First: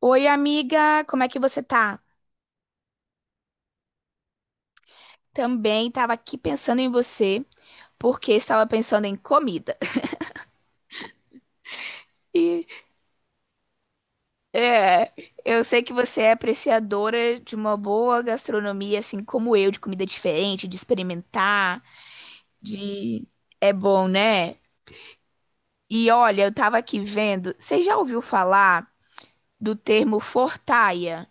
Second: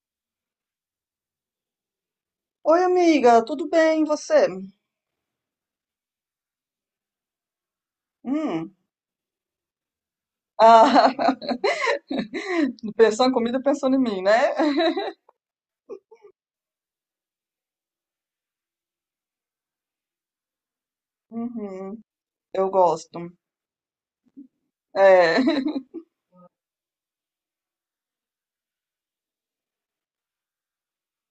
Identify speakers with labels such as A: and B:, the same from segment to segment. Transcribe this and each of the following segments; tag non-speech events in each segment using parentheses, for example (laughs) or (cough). A: Oi, amiga, como é que você tá?
B: Oi, amiga, tudo bem? E você?
A: Também tava aqui pensando em você, porque estava
B: Hum.
A: pensando em comida.
B: Ah,
A: (laughs) E
B: (laughs) pensando em comida, pensando em mim, né?
A: é,
B: (laughs)
A: eu sei que você é apreciadora de uma boa gastronomia, assim como eu, de comida diferente, de experimentar,
B: Uhum, eu gosto.
A: de é bom, né?
B: É. (laughs)
A: E olha, eu tava aqui vendo, você já ouviu falar do termo fortaia?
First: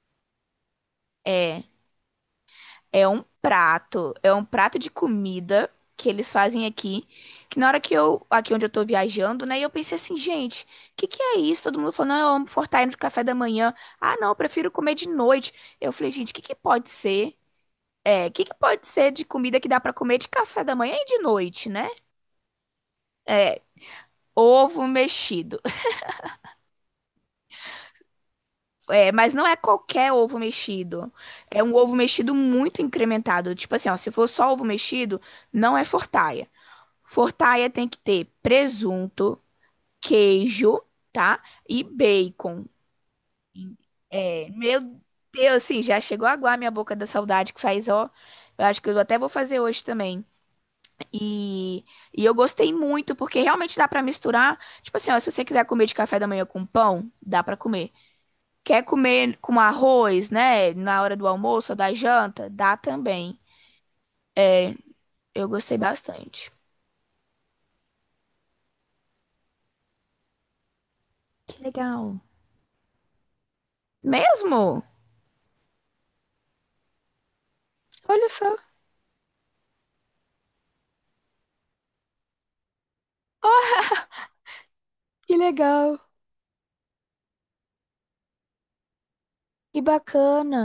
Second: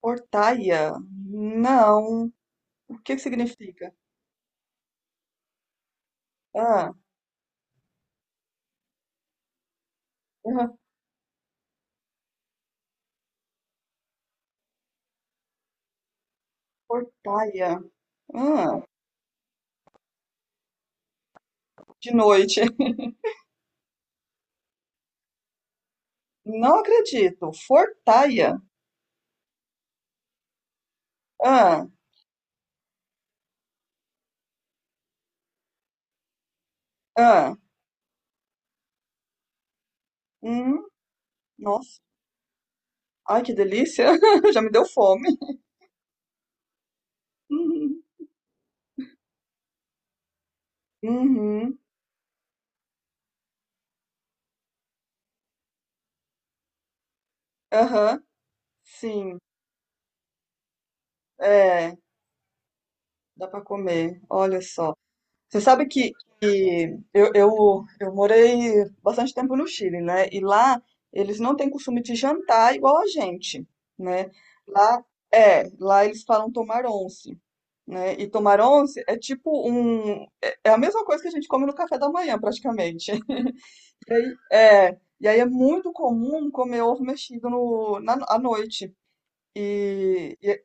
B: Portaia?
A: É.
B: Não. O
A: É
B: que que
A: um
B: significa?
A: prato, é um prato de comida que eles fazem
B: Ah,
A: aqui, que na hora que eu, aqui onde eu tô viajando, né, eu pensei assim, gente, o
B: ah,
A: que que é isso? Todo mundo falou, não, eu amo fortalecer de café da manhã. Ah, não, eu prefiro comer de noite. Eu falei, gente, o que que pode ser?
B: portaia.
A: É, o que que
B: Ah,
A: pode ser de comida que dá pra comer de café da manhã e de noite, né?
B: de noite. (laughs)
A: É, ovo mexido.
B: Não acredito. Fortaia.
A: É, mas não é qualquer ovo mexido. É um
B: Ah,
A: ovo mexido muito incrementado. Tipo assim, ó, se for só ovo mexido, não é fortaia.
B: ah.
A: Fortaia tem que ter presunto, queijo,
B: Hum,
A: tá? E
B: nossa.
A: bacon.
B: Ai, que delícia.
A: É,
B: (laughs) Já me deu
A: meu
B: fome.
A: Deus, assim, já chegou a aguar minha boca da saudade que faz, ó.
B: (laughs)
A: Eu acho que eu até vou fazer hoje também.
B: Uhum, uhum,
A: E, e eu gostei muito, porque realmente dá pra misturar. Tipo assim, ó, se você quiser comer de café da manhã com pão, dá pra comer.
B: aham,
A: Quer comer
B: sim.
A: com arroz, né? Na hora do almoço ou da
B: É.
A: janta, dá também.
B: Dá para comer, olha só.
A: Eu
B: Você
A: gostei
B: sabe que,
A: bastante.
B: que eu morei bastante tempo no Chile, né? E lá eles não
A: Que
B: têm costume de
A: legal.
B: jantar igual a gente, né?
A: Mesmo?
B: Lá, é, lá eles falam tomar once, né? E
A: Olha só,
B: tomar once é tipo um... É a mesma coisa que a gente come no café da manhã, praticamente. (laughs) É, e
A: que
B: aí é muito
A: legal.
B: comum comer ovo mexido no, na, à noite.
A: Que
B: E
A: bacana.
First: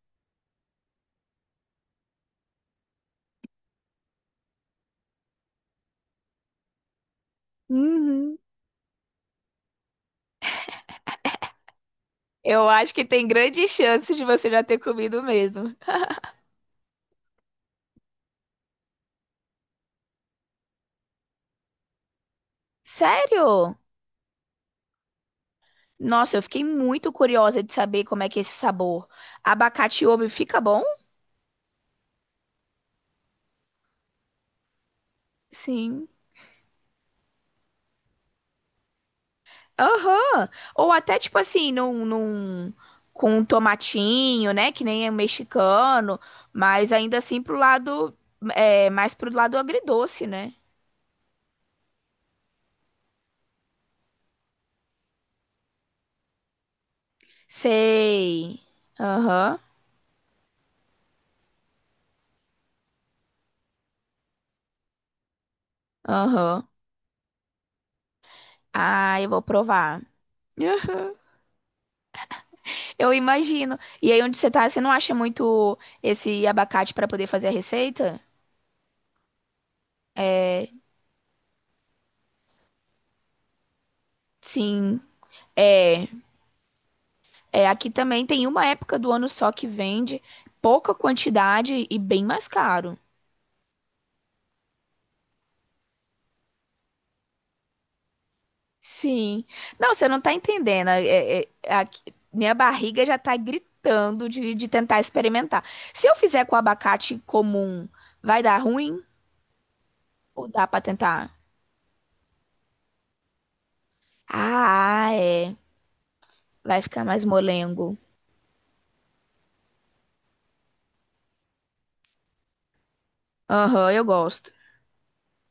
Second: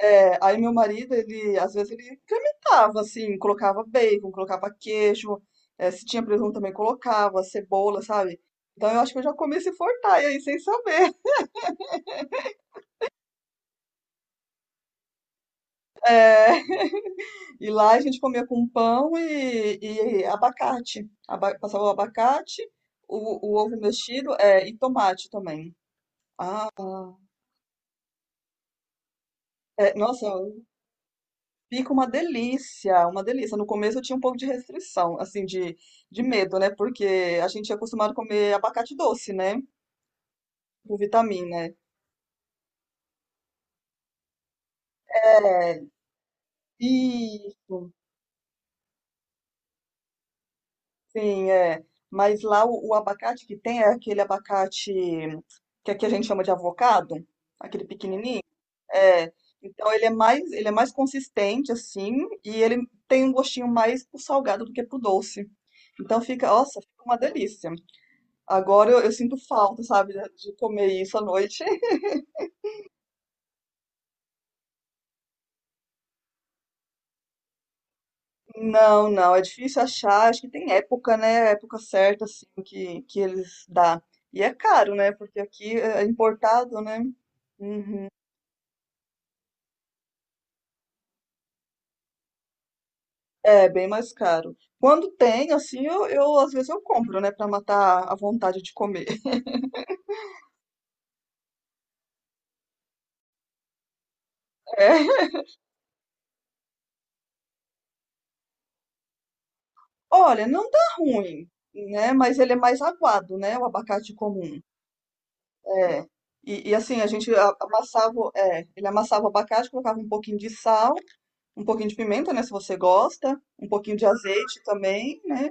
B: é, aí meu marido, ele, às vezes ele incrementava, assim, colocava bacon, colocava queijo, é, se tinha presunto também colocava, cebola,
A: Uhum.
B: sabe? Então eu acho que eu já comi esse fortalha aí, sem saber.
A: Eu acho que tem grandes chances de você já ter comido mesmo.
B: E lá a gente comia com pão e abacate. Aba- passava o abacate, o ovo
A: Sério?
B: mexido, é, e tomate também.
A: Nossa, eu fiquei muito curiosa de saber como é que é esse sabor.
B: É,
A: Abacate e
B: nossa,
A: ovo fica bom?
B: fica uma delícia, uma delícia. No começo eu tinha um pouco de restrição, assim,
A: Sim.
B: de medo, né? Porque a gente é acostumado a comer abacate doce, né?
A: Aham. Ou
B: Com
A: até tipo
B: vitamina.
A: assim, com um tomatinho, né? Que nem é um
B: É,
A: mexicano, mas ainda assim
B: isso,
A: mais pro lado agridoce, né?
B: sim, é. Mas lá o abacate que tem é aquele abacate que aqui a gente chama de avocado, aquele pequenininho.
A: Sei.
B: É.
A: Aham,
B: Então ele é mais consistente assim e ele tem um gostinho mais pro salgado do que pro doce. Então fica,
A: aham.
B: nossa, fica uma delícia. Agora eu
A: Ah, eu
B: sinto
A: vou
B: falta,
A: provar.
B: sabe, de comer
A: (laughs)
B: isso à noite.
A: Eu imagino. E aí onde você tá, você não acha muito esse abacate pra poder fazer a receita?
B: Não, não, é difícil achar. Acho que tem época, né? Época certa, assim, que eles dá. E é caro,
A: Sim.
B: né? Porque aqui é
A: É,
B: importado, né?
A: é, aqui
B: Uhum.
A: também tem uma época do ano só que vende pouca quantidade e bem mais caro.
B: É bem mais caro. Quando tem, assim, eu às vezes eu compro, né? Pra matar a vontade de comer.
A: Sim. Não, você não tá entendendo. Minha barriga já tá gritando de
B: (laughs) É.
A: tentar experimentar. Se eu fizer com abacate comum, vai dar ruim
B: Olha,
A: ou dá
B: não dá
A: pra tentar?
B: ruim, né? Mas ele é mais aguado, né? O abacate comum.
A: Ah, é.
B: É. E
A: Vai
B: assim,
A: ficar
B: a
A: mais
B: gente a-
A: molengo.
B: amassava, é, ele amassava o abacate, colocava um pouquinho de sal, um pouquinho de pimenta, né, se você gosta, um
A: Aham,
B: pouquinho
A: eu
B: de
A: gosto.
B: azeite também, né,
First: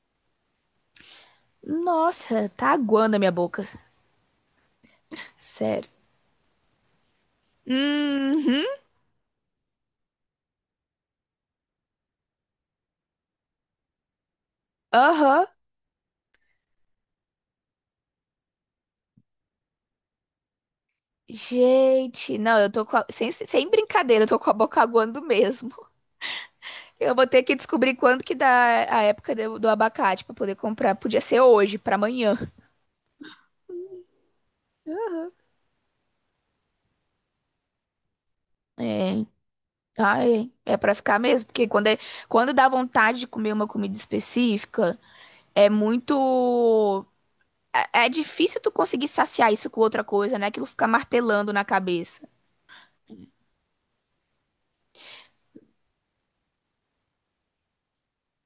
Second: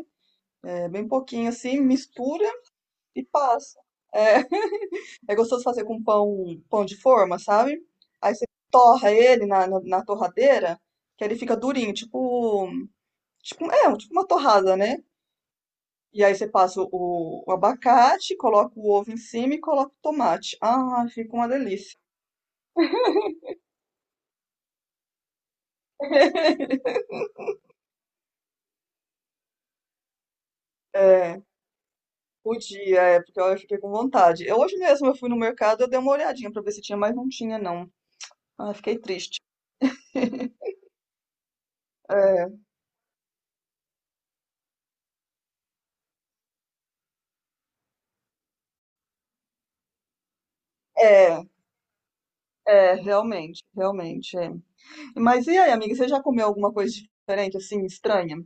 B: é, bem pouquinho assim, mistura
A: Nossa, tá aguando a
B: e
A: minha boca.
B: passa. É, (laughs) é gostoso fazer
A: Sério.
B: com pão, pão de forma, sabe? Aí você
A: Uhum.
B: torra ele na torradeira, que ele fica durinho, tipo, tipo, é, tipo uma torrada, né?
A: Aham.
B: E aí você passa o abacate, coloca o ovo em cima e coloca o tomate. Ah, fica uma delícia.
A: Gente, não, eu tô com a- sem, sem brincadeira, eu tô com a boca aguando mesmo.
B: (laughs)
A: Eu vou ter que descobrir quando que dá a época do abacate pra poder comprar. Podia ser
B: É,
A: hoje, pra amanhã.
B: podia, é, porque eu fiquei com vontade. Eu, hoje mesmo eu fui no mercado, eu dei uma olhadinha pra ver se tinha, mas não tinha, não. Ah, fiquei
A: É,
B: triste.
A: ai, é pra ficar mesmo, porque
B: É,
A: quando dá vontade de comer uma comida específica, é muito. É, é difícil tu conseguir saciar isso com outra coisa, né? Aquilo fica
B: é,
A: martelando na cabeça.
B: é, realmente, realmente, é. Mas e aí, amiga, você já comeu alguma coisa diferente, assim, estranha?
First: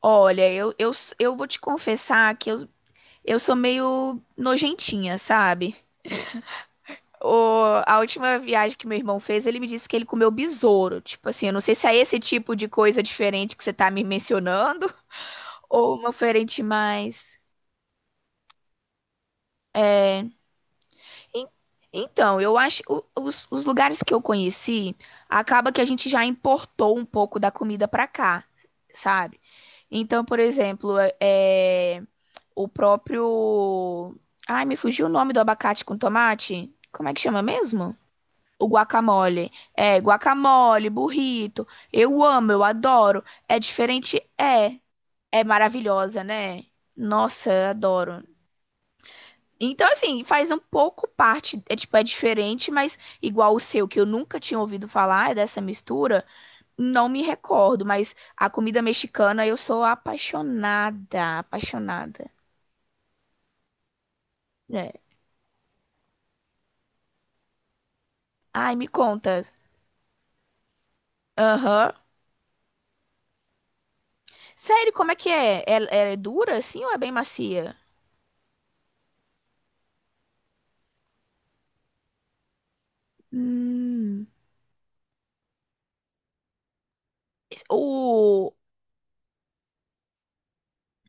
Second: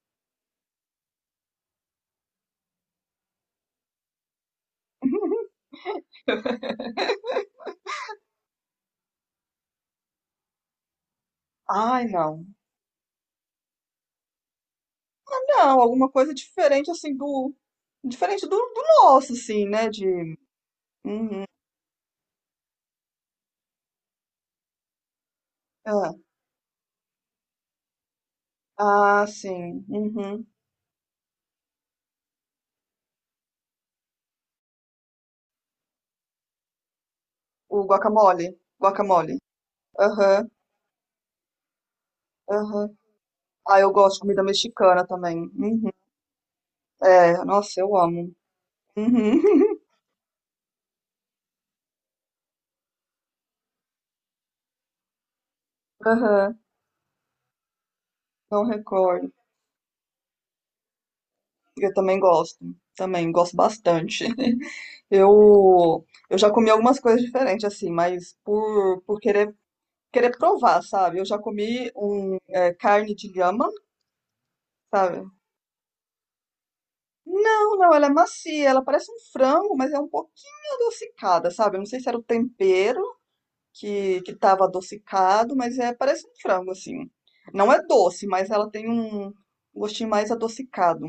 A: Olha, eu vou te confessar que eu sou meio nojentinha,
B: (laughs)
A: sabe? A última viagem que meu irmão fez, ele me disse que ele comeu besouro. Tipo assim, eu não sei se é
B: Ai,
A: esse
B: não.
A: tipo de coisa diferente que você tá me mencionando (laughs)
B: Não,
A: ou
B: alguma
A: uma
B: coisa
A: diferente
B: diferente, assim,
A: mais.
B: do... Diferente do nosso, assim, né, de... Uhum.
A: En- Então, eu acho os lugares que eu conheci, acaba que a gente
B: Ah,
A: já importou um pouco da comida pra cá,
B: ah,
A: sabe?
B: sim.
A: Então, por
B: Uhum.
A: exemplo, o próprio. Ai, me fugiu o nome do abacate com tomate. Como é que chama
B: O
A: mesmo?
B: guacamole.
A: O
B: Guacamole.
A: guacamole. É,
B: Aham,
A: guacamole, burrito. Eu amo, eu
B: aham.
A: adoro. É
B: Ah, eu gosto de
A: diferente?
B: comida
A: É.
B: mexicana também.
A: É
B: Uhum.
A: maravilhosa, né?
B: É,
A: Nossa, eu
B: nossa, eu
A: adoro.
B: amo. Uhum.
A: Então, assim, faz um pouco parte, é tipo, é diferente, mas igual o seu, que eu nunca tinha ouvido falar dessa
B: (laughs)
A: mistura,
B: Aham,
A: não me recordo, mas a
B: Não
A: comida
B: recordo.
A: mexicana eu sou apaixonada,
B: Eu também
A: apaixonada.
B: gosto. Também gosto bastante.
A: É.
B: Eu já comi algumas coisas diferentes, assim, mas
A: Ai, me
B: por
A: conta.
B: querer, querer provar, sabe? Eu já comi
A: Aham.
B: um, é, carne de lhama,
A: Sério, como é
B: sabe?
A: que é? Ela é dura assim ou é bem macia?
B: Não, não, ela é macia, ela parece um frango, mas é um pouquinho adocicada, sabe? Eu não sei se era o tempero
A: Hum.
B: que tava adocicado, mas é, parece um frango, assim. Não é doce, mas
A: O...
B: ela tem um gostinho mais adocicado.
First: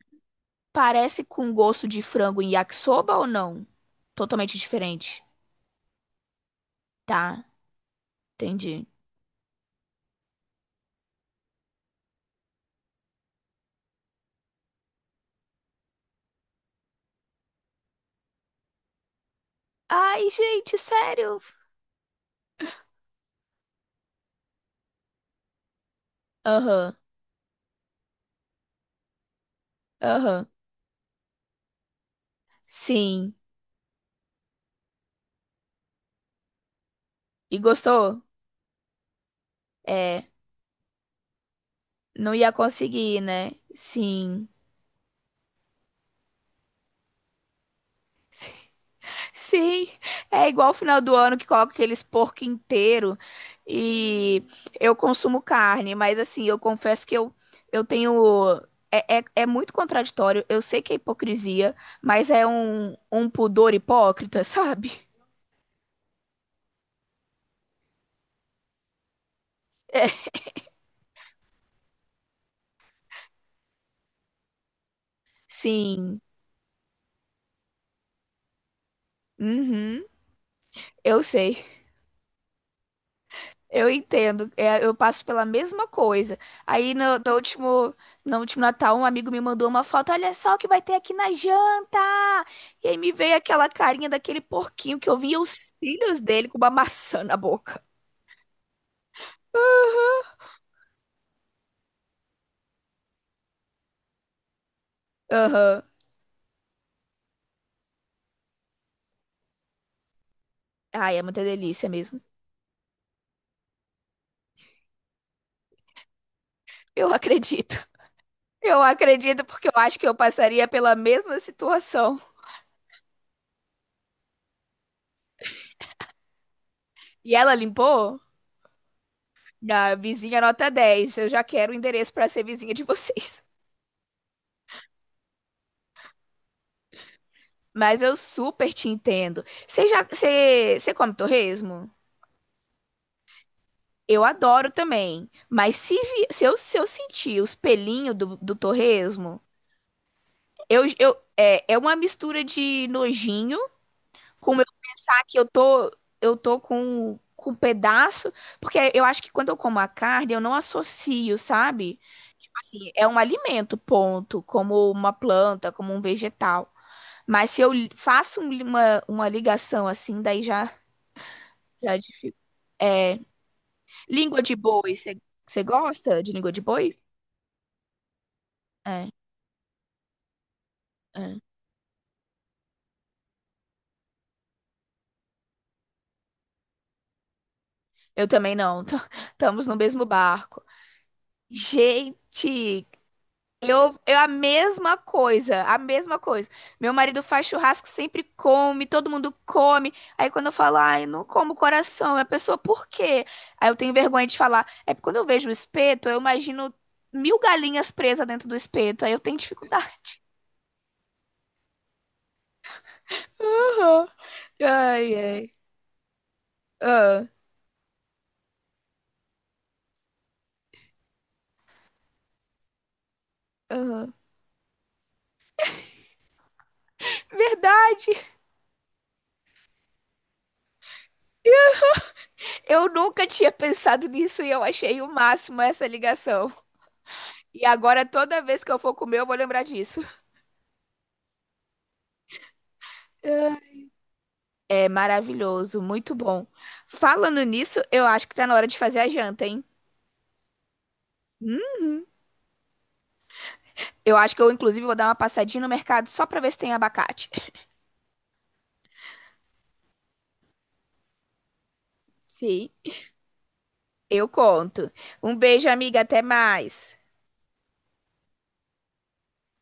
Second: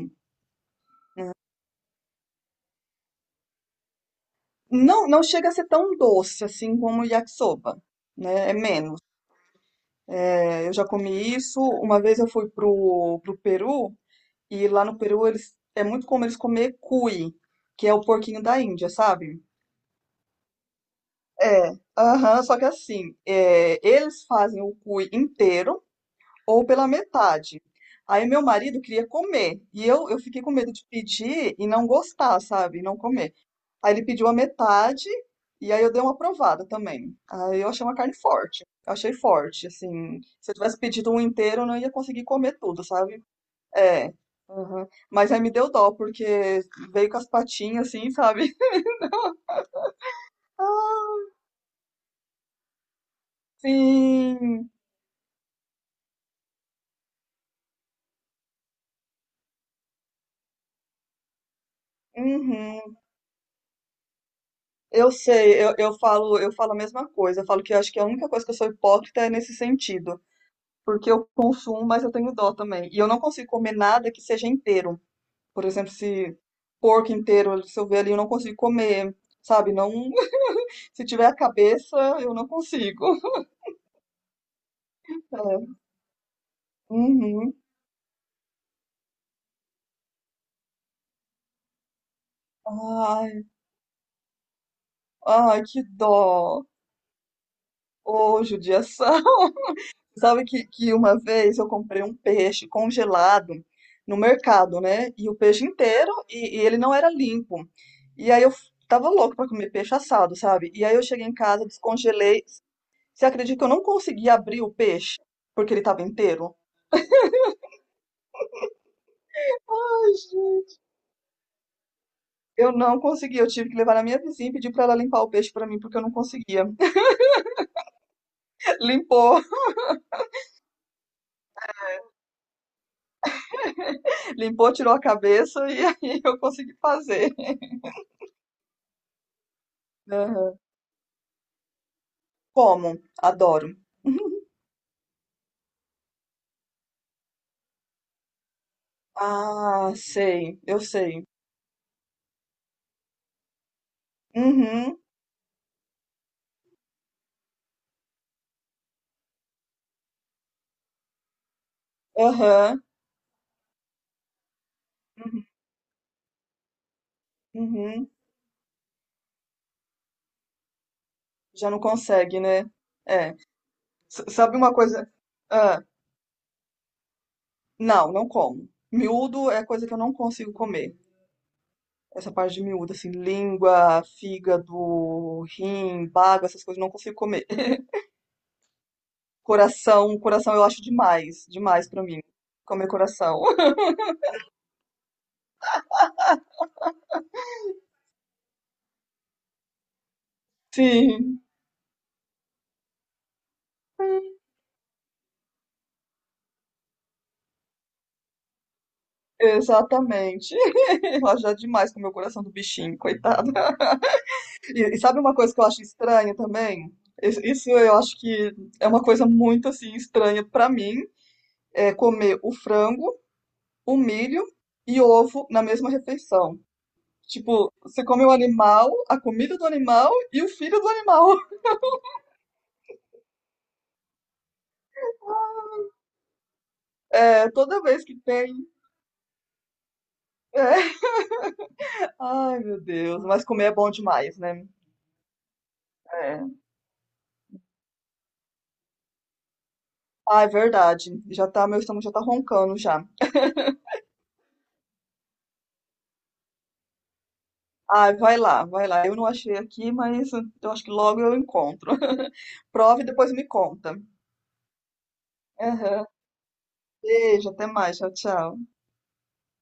A: Parece com gosto de frango em yakisoba ou não? Totalmente
B: Não,
A: diferente.
B: não chega a ser tão doce, assim, como o
A: Tá,
B: yakisoba, né? É
A: entendi.
B: menos. É, eu já comi isso. Uma vez eu fui pro, pro Peru e lá no Peru eles é muito comum eles comer cuy, que é o porquinho da Índia, sabe?
A: Ai, gente, sério.
B: É, aham, só que assim, é, eles fazem o cuy inteiro ou pela
A: Aham,
B: metade. Aí meu marido queria comer e eu fiquei
A: aham.
B: com medo de pedir e não gostar, sabe? E Não comer.
A: Sim.
B: Aí ele pediu a metade e aí eu dei uma aprovada também.
A: E
B: Aí eu achei uma carne
A: gostou?
B: forte. Eu achei forte, assim.
A: É,
B: Se eu tivesse pedido um inteiro, eu não ia conseguir
A: não ia
B: comer tudo,
A: conseguir,
B: sabe?
A: né?
B: É.
A: Sim.
B: aham. Mas aí me deu dó, porque veio com as patinhas, assim, sabe?
A: (laughs)
B: (laughs)
A: Sim, é igual o
B: Ah,
A: final do ano que coloca aqueles porco inteiro e
B: Sim.
A: eu consumo carne, mas assim, eu confesso que eu tenho. É muito contraditório, eu sei que é hipocrisia, mas é um,
B: Uhum.
A: um pudor hipócrita, (laughs) sabe?
B: Eu sei, eu falo a mesma coisa. Eu falo que eu acho que a única coisa que eu sou hipócrita é nesse sentido. Porque eu consumo, mas eu tenho dó também. E eu não consigo comer nada que seja inteiro. Por exemplo,
A: Sim,
B: se porco inteiro, se eu ver ali, eu não consigo comer, sabe? Não,
A: uhum,
B: (laughs) se
A: eu
B: tiver a
A: sei.
B: cabeça, eu não consigo. (laughs)
A: Eu entendo, é, eu passo pela
B: É.
A: mesma coisa. Aí no, no
B: Uhum.
A: último, no último Natal, um amigo me mandou uma foto, olha só o que vai ter aqui na janta. E aí me veio
B: Ai,
A: aquela carinha daquele porquinho que eu via os
B: ai, que
A: cílios dele com
B: dó.
A: uma maçã na boca.
B: Ô, judiação. (laughs) Sabe que uma vez eu comprei um peixe congelado no mercado, né? E o peixe
A: Aham.
B: inteiro, e ele não era limpo. E aí eu f- tava louco pra comer peixe assado, sabe? E aí eu
A: Ai, é
B: cheguei em
A: muita
B: casa,
A: delícia mesmo.
B: descongelei. Você acredita que eu não consegui abrir o peixe? Porque ele tava inteiro?
A: Eu acredito. Eu acredito porque eu acho que eu passaria pela mesma situação.
B: Eu não consegui, eu tive que levar na minha vizinha e pedir para ela limpar o peixe para mim, porque eu não conseguia.
A: E ela limpou?
B: (laughs) Limpou,
A: Na vizinha nota 10. Eu já quero o endereço para ser vizinha de vocês.
B: limpou, tirou a cabeça e (laughs) aí eu consegui fazer.
A: Mas eu super te entendo. Você já,
B: Aham.
A: você, você come torresmo?
B: Como? Adoro.
A: Eu
B: (laughs)
A: adoro também. Mas se eu sentir os pelinhos do torresmo,
B: Ah, sei, eu
A: eu, eu,
B: sei.
A: é, é uma mistura de nojinho com o meu
B: Uhum,
A: que eu tô com um pedaço. Porque eu acho que quando eu como a carne, eu não associo, sabe? Tipo
B: aham,
A: assim, é um alimento, ponto. Como uma
B: uhum,
A: planta, como um vegetal. Mas se eu li-
B: uhum.
A: faço um li- uma, uma ligação assim, daí já.
B: Já não
A: Já dific-
B: consegue, né?
A: É,
B: É. S-
A: língua de
B: sabe uma
A: boi,
B: coisa?
A: você
B: Ah,
A: gosta de língua de boi?
B: não, não como.
A: É,
B: Miúdo é coisa que eu não consigo comer.
A: é.
B: Essa parte de miúdo, assim, língua, fígado, rim, bago, essas coisas, eu não consigo comer. (laughs)
A: Eu também não. Estamos (laughs) no mesmo
B: Coração, coração
A: barco.
B: eu acho demais, demais pra mim.
A: Gente,
B: Comer coração. (laughs)
A: eu a mesma coisa, a mesma coisa. Meu marido faz churrasco, sempre come, todo mundo come. Aí quando eu falo, ai, não
B: Sim,
A: como coração, a pessoa, por quê? Aí eu tenho vergonha de falar. É porque quando eu vejo o espeto, eu imagino mil galinhas presas dentro do espeto. Aí eu tenho dificuldade.
B: exatamente. (laughs) Eu acho já demais comer o coração do bichinho,
A: (laughs)
B: coitado.
A: Aham.
B: E
A: Ai,
B: sabe uma
A: ai.
B: coisa que eu acho estranha também?
A: Ah,
B: Isso isso eu acho que é uma coisa muito assim estranha pra mim, é comer o frango, o
A: aham.
B: milho e ovo na mesma refeição. Tipo, você
A: Verdade!
B: come o animal, a comida do animal e o filho do animal.
A: Eu nunca tinha pensado nisso e eu achei o máximo essa ligação.
B: É,
A: E
B: toda vez
A: agora,
B: que
A: toda
B: tem.
A: vez que eu for comer, eu vou lembrar disso.
B: É. Ai, meu Deus, mas comer é bom demais, né?
A: É maravilhoso, muito bom.
B: É.
A: Falando nisso, eu acho que tá na hora de fazer a janta, hein?
B: Ah, é verdade. Já tá,
A: Hum?
B: meu estômago já tá roncando já.
A: Eu acho que eu, inclusive, vou dar uma passadinha no mercado só pra ver se tem abacate.
B: Ah, vai lá, vai lá. Eu não achei aqui, mas eu acho que logo eu encontro. (laughs)
A: Sim,
B: Prova e depois me conta.
A: eu conto. Um beijo, amiga,
B: Aham.
A: até mais.
B: Beijo, até mais. Tchau, tchau.